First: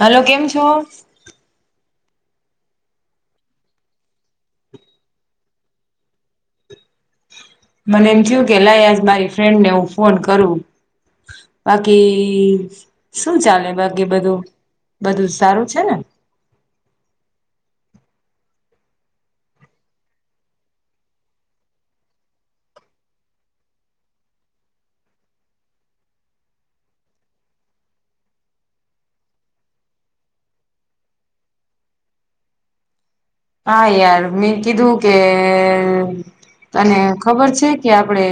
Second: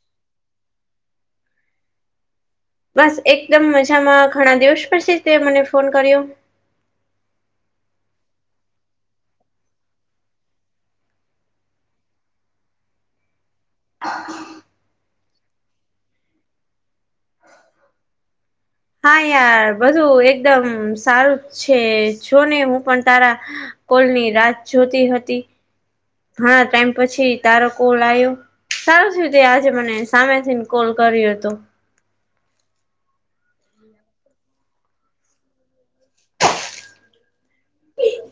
Hello કેમ છો? બસ એકદમ મજામાં ઘણા દિવસ પછી તે મને ફોન કર્યો. મને એમ થયું કે લાય આજ મારી ફ્રેન્ડને હું ફોન કરું. બાકી શું ચાલે બાકી બધું બધું સારું છે ને. હા યાર બધું એકદમ સારું છે જોને હું પણ તારા કોલની રાહ જ જોતી હતી. હા ટાઈમ પછી તારો કોલ આવ્યો. સારું થયું તે આજે મને સામેથીને કોલ કર્યો તો. હા યાર મેં કીધું કે તને ખબર છે. છે કે આપડે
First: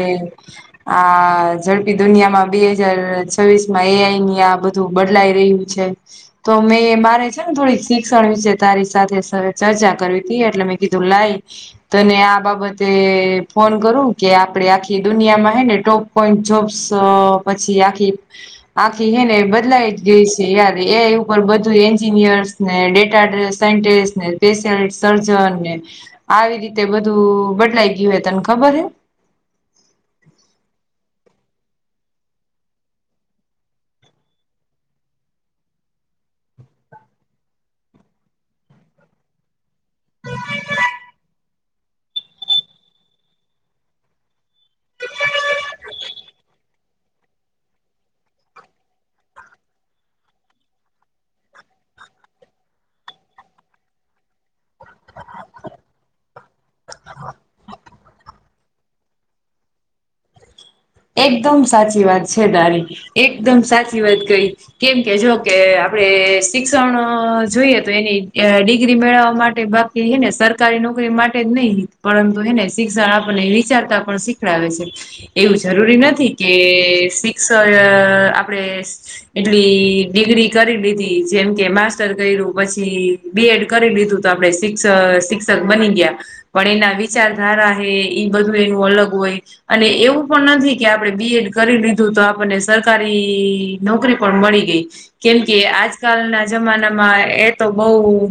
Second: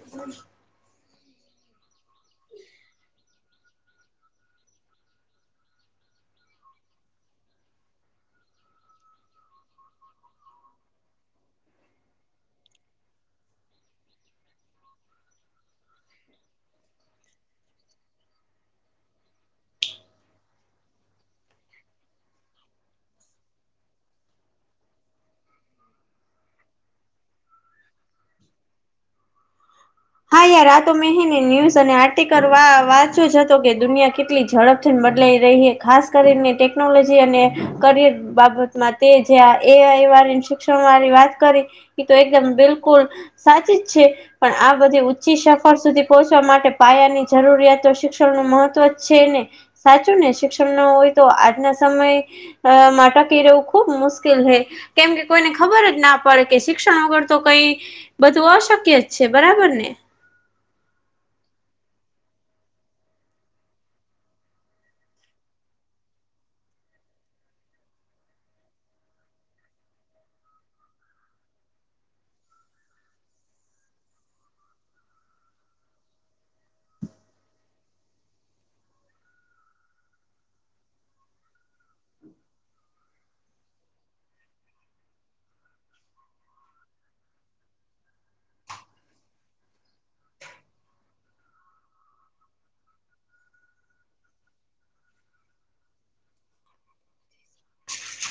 આ ઝડપી દુનિયામાં બે હજાર છવીસ માં એ આઈ ની આ બધું બદલાઈ રહ્યું છે. તો મેં મારે છે ને થોડીક શિક્ષણ વિશે તારી સાથે ચ ચર્ચા કરવી તી એટલે મેં કીધું લાય. તને આ બાબતે ફોન કરું કે આપડે આખી દુનિયામાં હૈ ને ટોપ પોઈન્ટ જોબ્સ પછી આખી આખી હે ને બદલાઈ જ ગઈ છે યાર એ આઈ ઉપર બધું એન્જિનિયર્સ ને ડેટા સાયન્ટિસ્ટ ને સ્પેશલ સર્જન ને આવી રીતે બધું બદલાઈ ગયું હોય તને ખબર હે. હા યાર આતો મે હેને ન્યૂઝ અને આર્ટિકલ વા વાંચ્યો જ હતો કે દુનિયા કેટલી ઝડપ થી બદલાઈ રહી હે ખાસ કરીને ટેકનોલોજી અને કરિયર બાબતમાં. તે જ એ આ એ આઈ વાળી શિક્ષણ વાળી વાત કરી એ તો એકદમ બિલકુલ સાચી જ છે પણ આ તો બધી ઉંચી સફર સુધી પહોચવા માટે પાયાની જરૂરિયાતો શિક્ષણનુ મહત્વ છે ન. સાચું ને શિક્ષણ ન હોય તો આજના સમયે અ માટા કિ રહેવું ખૂબ મુશ્કેલ હૈ. કેમ કે કોઈને ખબર જ ના પડે કે શિક્ષણ વગર તો કઈ બધું અશક્ય છે‌. બરાબરને એકદમ સાચી વાત છે દારી એકદમ સાચી વાત કઈ કેમ કે જો કે આપડે શિક્ષણ જોઈએ તો એની ડિગ્રી મેળવવા માટે કે હને સરકારી નોકરી માટે જ નહી પરંતુ હને શિક્ષણ આપણને વિચારતા પણ શીખડાવે છે. એવું જરૂરી નથી કે શિક્ષણ આપડે એટલી ડિગ્રી કરી લીધી જેમ કે માસ્ટર કર્યું પછી બીએડ કરી લીધું તો આપડે શિક્ષ શિક્ષક બની ગયા પણ એના વિચારધારા હે એ બધું એનું અલગ હોય અને એવું એ પણ નથી કે આપણે બી એડ કરી લીધું તો આપણને સરકારી નોકરી પણ મળી ગઈ કેમ કે આજકાલના જમાનામાં એ તો બહુ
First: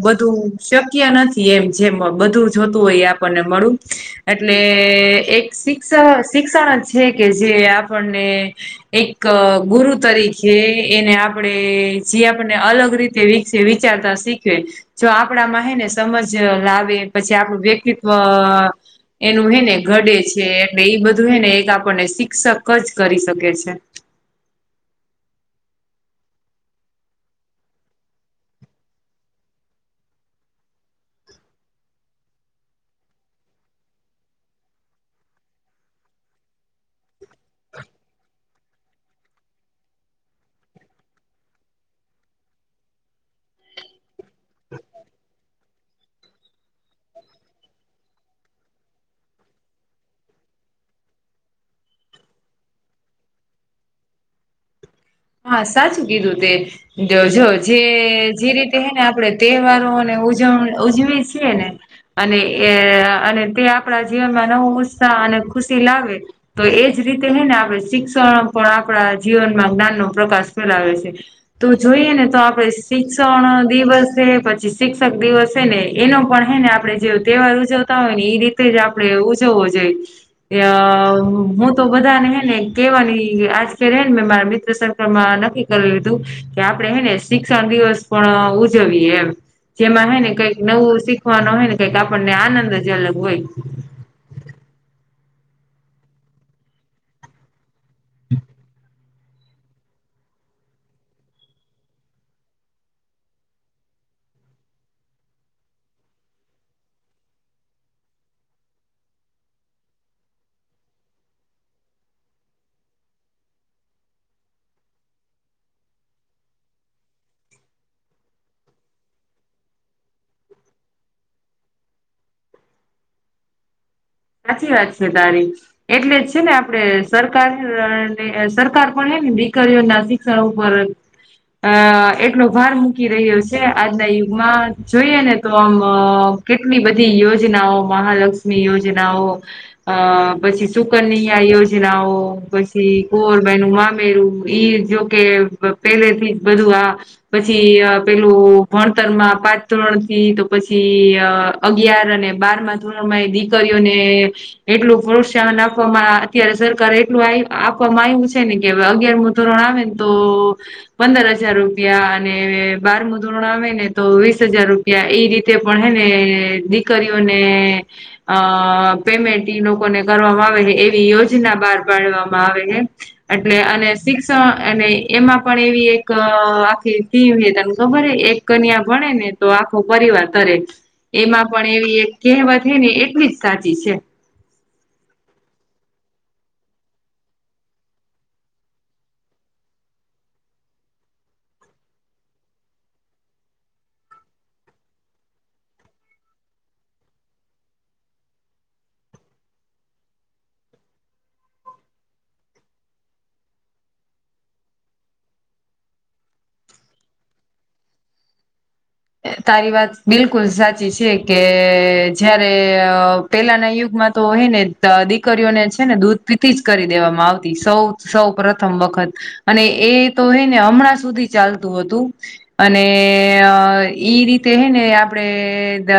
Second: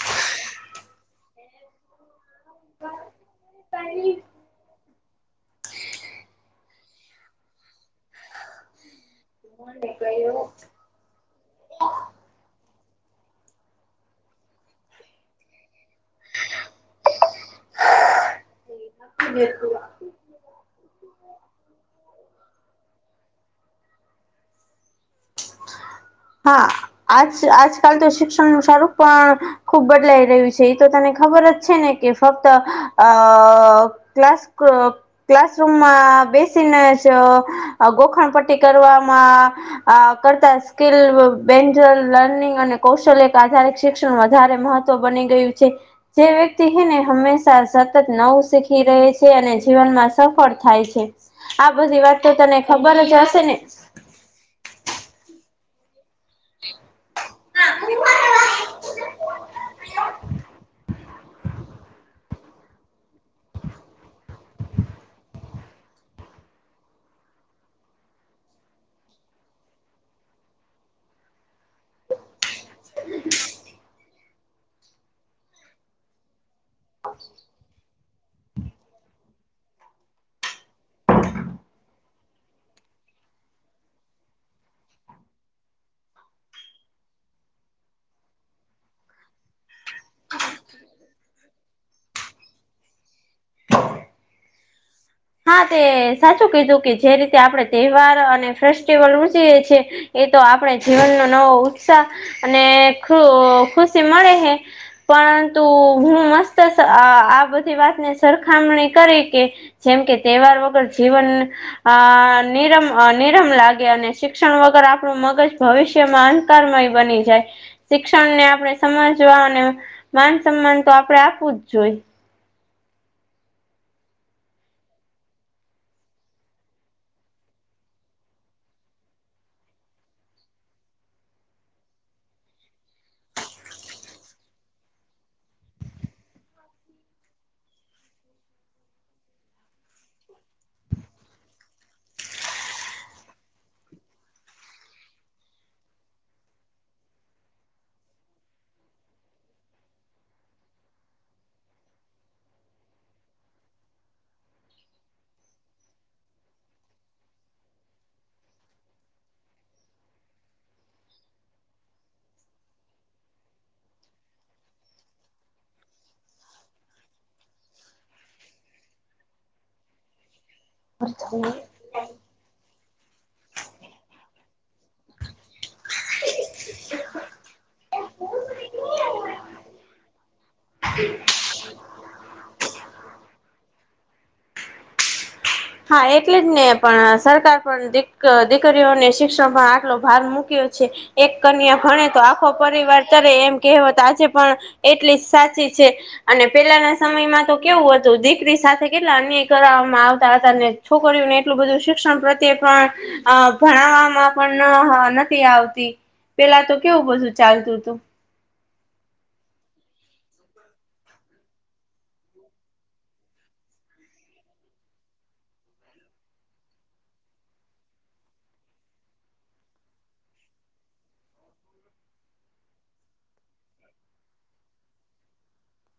બધું શક નથી એમ જેમ બધું જોતું હોય આપણને મળ એટલે એક શિક્ષ શિક્ષણ જ છે કે જે આપણને એક ગુરુ તરીકે એને આપણેે જે આપને અલગ રીતે વ વિચારતા શીખવે જો આપણામાં હને સમજ લાવે પછી આપણું વ્યક્તિત્વ એનું હેને ઘડે છે એટલે એ બધું હેને એક આપણને શિક્ષક જ કરી શકે છે. હા આજ આજકાલ તો શિક્ષણનું સારું પણ ખૂબ બદલાઈ રહ્યું છે એ તો તને ખબર જ છે ને કે ફક્ત અ ક્લાસ ક્લાસરૂમમાં બેસીને ગોખણ પટ્ટી કરવામાં કરતા સ્કીલ બેન્જર લર્નિંગ અને કૌશલ એક આધાર શિક્ષણ વધારે મહત્વ બની ગયું છે. જે વ્યક્તિ એને હંમેશા સતત નવું શીખી રહે છે અને જીવનમાં સફળ થાય છે. આ બધી વાત તો તને ખબર જ હશે ને હા સાચું કીધું તે જો જો જે જે રીતે હે ને આપણે તહેવારોને ઉજવ ઉજવી છીએ ને અને એ અને તે આપણા જીવનમાં નવો ઉત્સાહ અને ખુશી લાવે તો એજ રીતે હ ને આપણે શિક્ષણ પણ આપણા જીવનમાં જ્ઞાનનો પ્રકાશ ફેલાવે છે. તો જોઈએ ને તો આપડે શિક્ષણ દિવસ છે પછી શિક્ષક દિવસ ને એનો પણ હે ને આપડણે જે તહેવાર ઉજવતા હોય ને એ રીતે જ આપડણે ઉજવવો જોઈએ હું તો બધા ને હે ને કેવાની આજ કેે ને મે મારા મિત્ર સર નક્કી કરી લીધું કે આપડણે હે ને શિક્ષણ દિવસ પણ ઉજવીએ એમ જેમાં હય ને કંઈક નવું શીખવાનું હોય ને કઈક આપણને આનંદ જ અલગ હોય હા તે સાચું કીધું કે જે રીતે આપડણે તહેવાર અને ફેસ્ટિવલ ઉજવીએ છેએ એ તો આપણે જીવનનો નવો ઉત્સાહ અને ખ ખુશી મળે હે પરંતુ હું મસ્ત આ બધી વાતની સરખામણી કરી કે જેમ કે તહેવાર વગર જીવન અ નિરમ નિરમ લાગે અને શિક્ષણ વગર આપણું મગજ ભવિષ્યમાં કરમય બની જાય શિક્ષણને આપણે સમજવા અને માન સન્માન તો આપડણે આપવું જ જોઈએ સાચી વાત છે તારી એટલે છે ને આપડે સરકાર સરકાર પણ ને દીકરીઓ ના સું બ અ એટલો ભાર મૂકી રહ્યો છે આજના યુગમાં જોઈએ ને તો આમ કેટલી બધી યોજનાઓ મહાલક્ષ્મી યોજનાઓ અ પછી સુકન્યા આ યોજનાઓ પછી કુંવરભાઈનું મામેરું ઈ યોજ- કે પેલે થી જ બધું આ પછી પેલું ભણતરમાં પાચ ધોરણ થી તો પછી અગિયાર અને બાર માં ધોરણમાં એ દીકરીઓને એટલું પ્રોત્સાહન આપવામાં અત્યારે સરકારે એટલું આપવામાં આવ્યું છે ને કેવે અગિયાર મુ ધોરણ આવેન તો પંદર હજાર રૂપિયા અને બારમું ધોરણ આવે ને તો વીસ હજાર રૂપ પિયા ઈ રીતે પણ હે ને દીકરીઓને અ પેમેન્ટ ઇ લોકોને કરવામાં આવે ને એવી યોજના બાર પાડવામાં આવે હે એટલે અને શિક્ષણ અને એમાં પણ એવી ક આખી [unintelligible] તને ખબર હે એક કન્યા ભણે ને તો આખો પરિવાર તરે. એમાં પણ એવી એક કેહવત હે ને એટલી જ સાચી છે. હા, એટલે જ ને પણ સરકાર પણ દિક દીકરીઓને શિક્ષણ માં આટલો ભાર મૂક્યો છે. એક કન્યા ભણે તો આખો પરિવાર તરે એમ કહેવત આજે પણ એટલી જ સાચી છે. અને પેલાના સમયમાં તો કેવું હતું દીકરી સાથે કેટલા અન્યાય કરવામાં આવ તા હતા ને છોકરીયું ને એટલું બધું શિક્ષણ પ્રત્યે પણ અ ભણાવામાં પણ ન હ નથી આવતી. પેલા તો કેવું બધું ચાલતું તું. તારી વાત બિલકુલ સાચી છે કે જયારે અ પેલાના યુગમાં તો હે ને દીકરીઓને છે ને દૂધ પીતી જ કરી દેવામાં આવતી સૌ સૌ પ્રથમ વખત અને એ તો હે ને હમણાં સુધી ચાલતું હતું. અને અય. ઈ રીતે હે ને આપડે દ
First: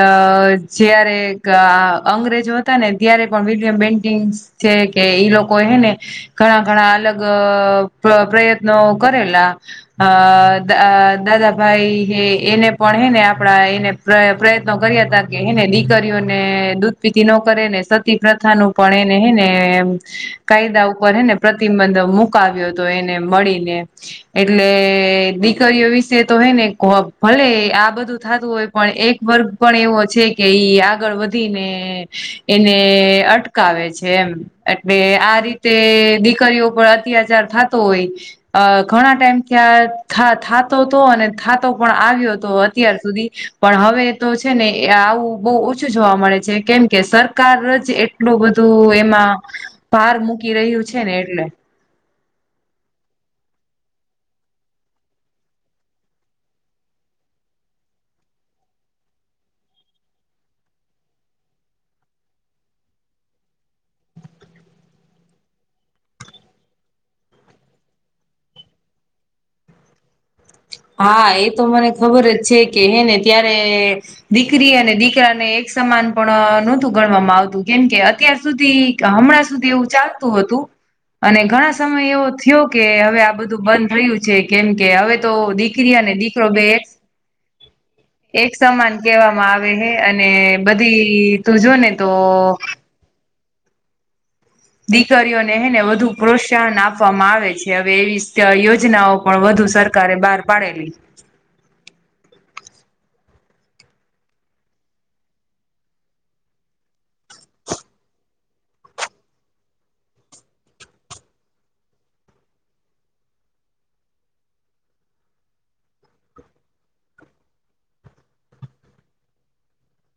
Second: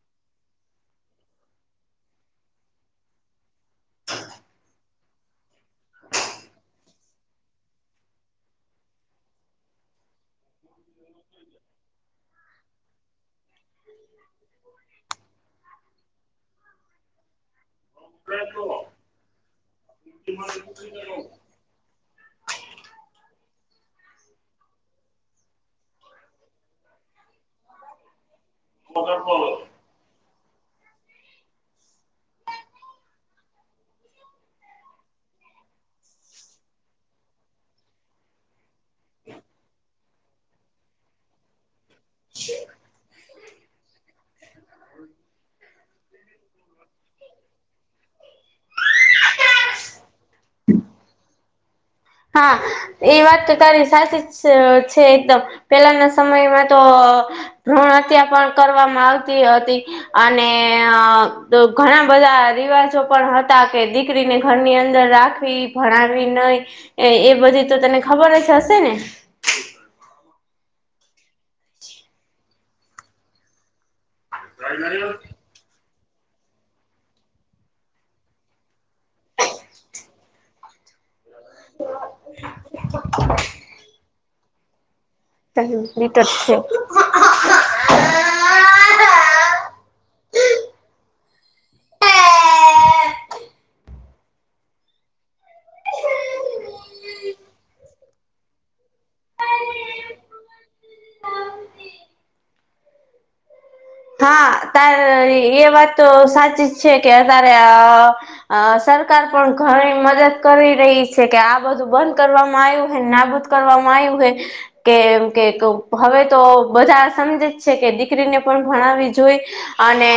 જયારે કા અંગ્રેજો હતા ને ત્યારે પણ [unintelligible] [unintelligible] છે કે ઈ લોકો હે ને ઘણા ઘણા અલગ પ્ર પ્રયત્નો કરેલા. અ દા દાદા ભાઈ હે એને પણ હે ને આપણા એને [unintelligible] પ્રયત્નો કર્યા તા કે હે ને દીકરીઓને દૂધપીતી નો કરે ને સતી પ્રથા નું પણ એને હે ને કાયદા ઉપર હે ને પ્રતિમંધ મુકાવ્યો તો એને મળીને. એટલે દીકરીઓ વિશે તો હે ને [unintelligible] ભલે આ બધું થાતું હોય પણ એક વર્ગ. પણ એવો છે કે ઈ આગળ વધીને એને અટકાવે છે એમ. એટલે આ રીતે દીકરીઓ ઉપર અત્યાચાર થાતો હોય. અ ઘણા ટાઈમ થયાં થા થાતો તો અને થાતો પણ આવ્યો તો. અત્યાર સુધી. પણ હવે તો છે ને એ આવું બોવ ઓછું જોવા મળે છે કેમ કે સરકાર જ એ ટલું બધું એમાં ભાર મૂકી રહ્યું છે ને એટલે. હા, એ વાત તો તારી સાચી છ છે એકદમ. પેલાના સમયમાં તો ભ્રૂણ હત્યા પણ કરવામાં આવતી હતી. અને અ તો ઘણા બધા રિવાજો પણ હતા કે દીકરીને ઘરની અંદર રાખ વી ભણાવી નઈ એ એ બધી તો તને ખબર જ હશે ને? હા, એ તો મને ખબર જ છે કે હે ને ત્યારે. દીકરી અને દીકરાને, એક સમાન પણ નહોતું, ગણવામાં આવતું, કેમ કે અત્યાર સુધી. કે હમણાં સુધી એવું ચાલતું હતું, અને ઘણા સમય એવો થયો. કે હવે આ બધું બંધ થયું છે, કેમ કે હવે તો દીકરી ને કમ્પ્લીટ જ દીકરો છે બે હ. એક સમાન કહેવામાં આવે હે, અને બધી તું જોને તો દીકરીઓને એને વધુ પ્રોત્સાહન આપવામાં આવે છે, હવે એવી યોજનાઓ પણ વધુ સર કારે બહાર પાડેલી. તારે એ વાત તો સાચી છે કે, તારે અ સરકાર પણ ઘણી મદદ કરી રહી છે કે, આ બધું બંધ કરવામાં આવ્યું હોને, નાબદ કરવામાં આવ્યું હ. કેમ કે, હવે તો બધા સમજે જ છે કે, દીકરીને પણ ભણાવવી જોઈ. અને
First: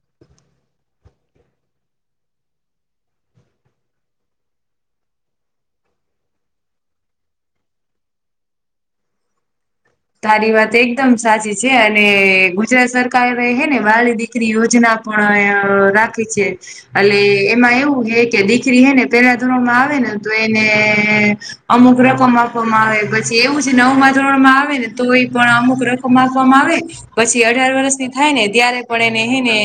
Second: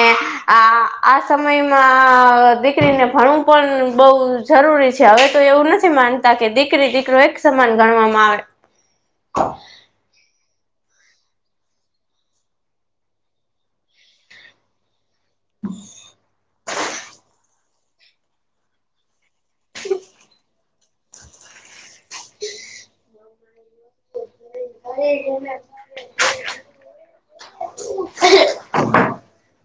આ આ સમયમાં દીકરીને, ભણું પણ બઉ. જરૂરી છે, હવે તો એવું નથી માનતા કે દીકરી-દીકરો એક સમાન ગણવામાં આવે. [unintelligible] તારી વાત એકદમ સાચી છે, અને ગુજરાત સરકાર રહે હ ને, વાળી દીકરી યોજના. પણ રાખે છે, એટ એમાં એવું હે કે, દીકરી હે ને, પેલા ધોરણમાં આવે ને, તો એને અમુક રકમ આપવામાં આવે, પછી એવું છે, નવ માં ધોરણ તો એ પણ અમુક રકમ આપવામાં આવે, પછી અઢાર વર્ષની થાય ને ત્યારે પણ એને હ ને,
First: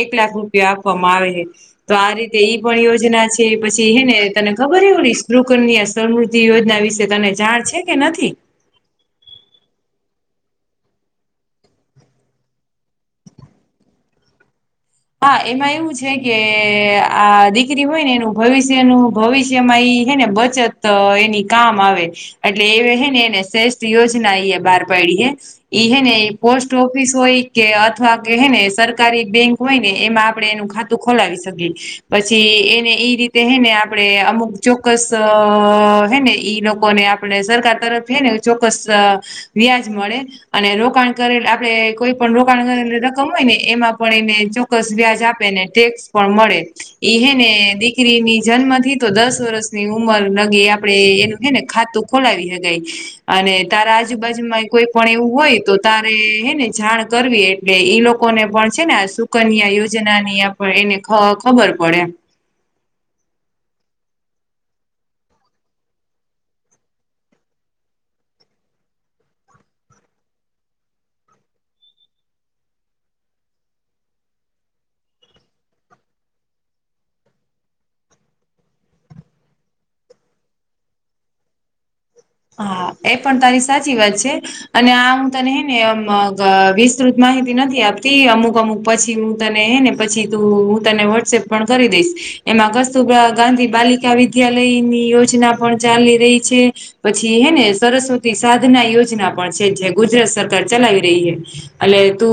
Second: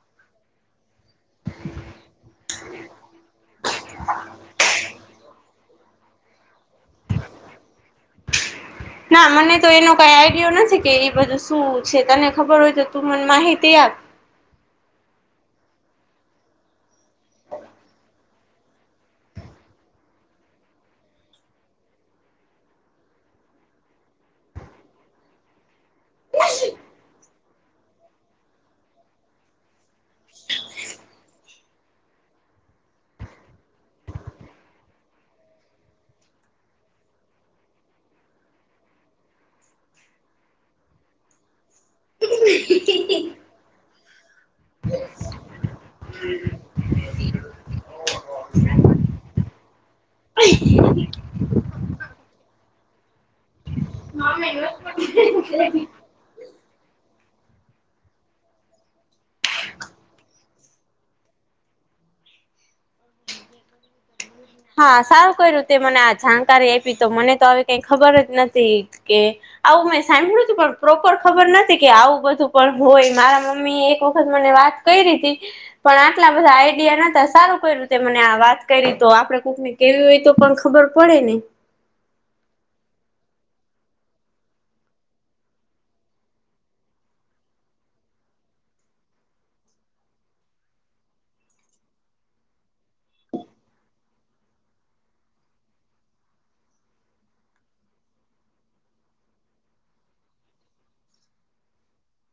એક લાખ રૂપિયા આપવામાં આવે છે. તો આ રીતે ઈ પણ યોજના છે, પછી હે ને, તને ખબર એવું હી સક ની. સમૃદ્ધિ યોજના વિશે તને જાણ છે કે, નથી. ના મને તો એનો કઈ આઈડિયો નથી કે, એ બધું શું છે, તને ખબર હોય તો તું મને માહિતી આપ? હા, એમાં એવું છે કે, આ દીકરી હોય ને, એનું ભવિષ્યનું ભવિષ્યમાં એ હે ને, બ જ એની કામ આવે. એટલે એ હે ને, એને શ્રેષ્ઠ યોજના અ બહાર પાડીએ. ઈ હેને, પોસ્ટ ઓફિસ હોય કે, અથવા કે હેને, સરકારી બેંક. હોય ને, એમાં આપણે એનું ખાતું ખોલાવી શકીએ, પછી એને એઈ રીતે હય ને, આપણે અમુક ચોક્કસ હે ને, ઈ લોકો ને આપણે સરકાર તરફ હને, ચોક્કસ. વ્યાજ મળે. અને રોકાણ કરે, આપણે કોઈ પણ રોકાણ કરેલી રકમ હોય ને, એમાં પણ એને ચોક્કસ, વ્યાજ આપે ને, ટેક્સ પણ મળે. ઈ હે ને, દીકરીની જન્મ થી તો દસ વર્ષની ઉંમર લગી આપડે, એનું હે ને ખાતું. ખોલાવી હ ગ એ [unintelligible] અને તારા આજુબાજુમાં કોઈ પણ એવું હોય તો, તારે હે ને જાણ કરવી. એટ ઈ લોકોને પણ છે ને, સુકન્યા યોજના ની એને ખબર પડે. હા સારું, કઈ રીતે મને આ જાણકારી આપી તો, મને તો હવે કઈ ખબર જ નથી કે. આવું મેં સાંભળ્યું તું, પણ પ્રોપર ખબર નથી કે, આવું બધું પણ હોય, મારા મમ્મી એક વખત મને વાત પણ આટલા બધા આઈડિયા નતા, સારું કરઈું તે મને વાત કરી તો આપડે. ક ને કેવી હોય તો, પણ ખબર પડે ને. હા, એ પણ તારી સાચી વાત છે. અને આ હું તને હે નેમ વિસ્તૃત માહિતી નથી આપતી, અમુક-અમુક. પછી હું તને હ ને, પછી તું હું તને વોટ્સએપ પણ કરી દઈશ, એમાં કસ્તુરબા ગાંધી બાલિકા. વિદ્યાલયની યોજના પણ ચાલી રહી છે. પછી હે ને, સરસ્વતી સાધના યોજના પણ છે, જે ગુજરાત સરકાર ચલાવી રહી હ. અલ્યા એતો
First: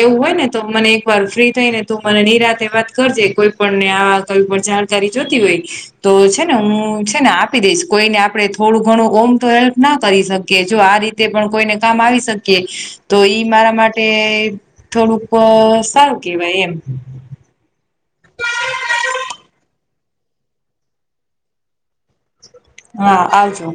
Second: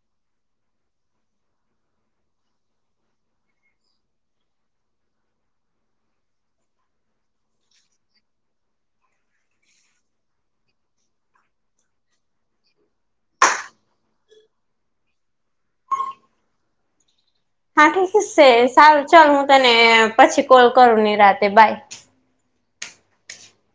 એવું હોય ને તો મને એક વાર ફ્રી થઈ ને તું મને નિરાતેે વાત કરજે કોઈ પણને આ કઈ પણ જાણકારી જોતી હોય તો છે ને હું છે ને આપી દઈશ કોઈને આપડે થોડું ઘણું ઓમ તો હેલ્પ ના કરી શકીએ જો આ રીતે પણ કોઈને કામ આવી શકીએ તો ઈ મારા માટે થોડુંક અ સારું કેવાય એમ હાંઠું સુષે સારું ચલ હું તને પછી કોલ કરું નીરાતે બાય હા આવજો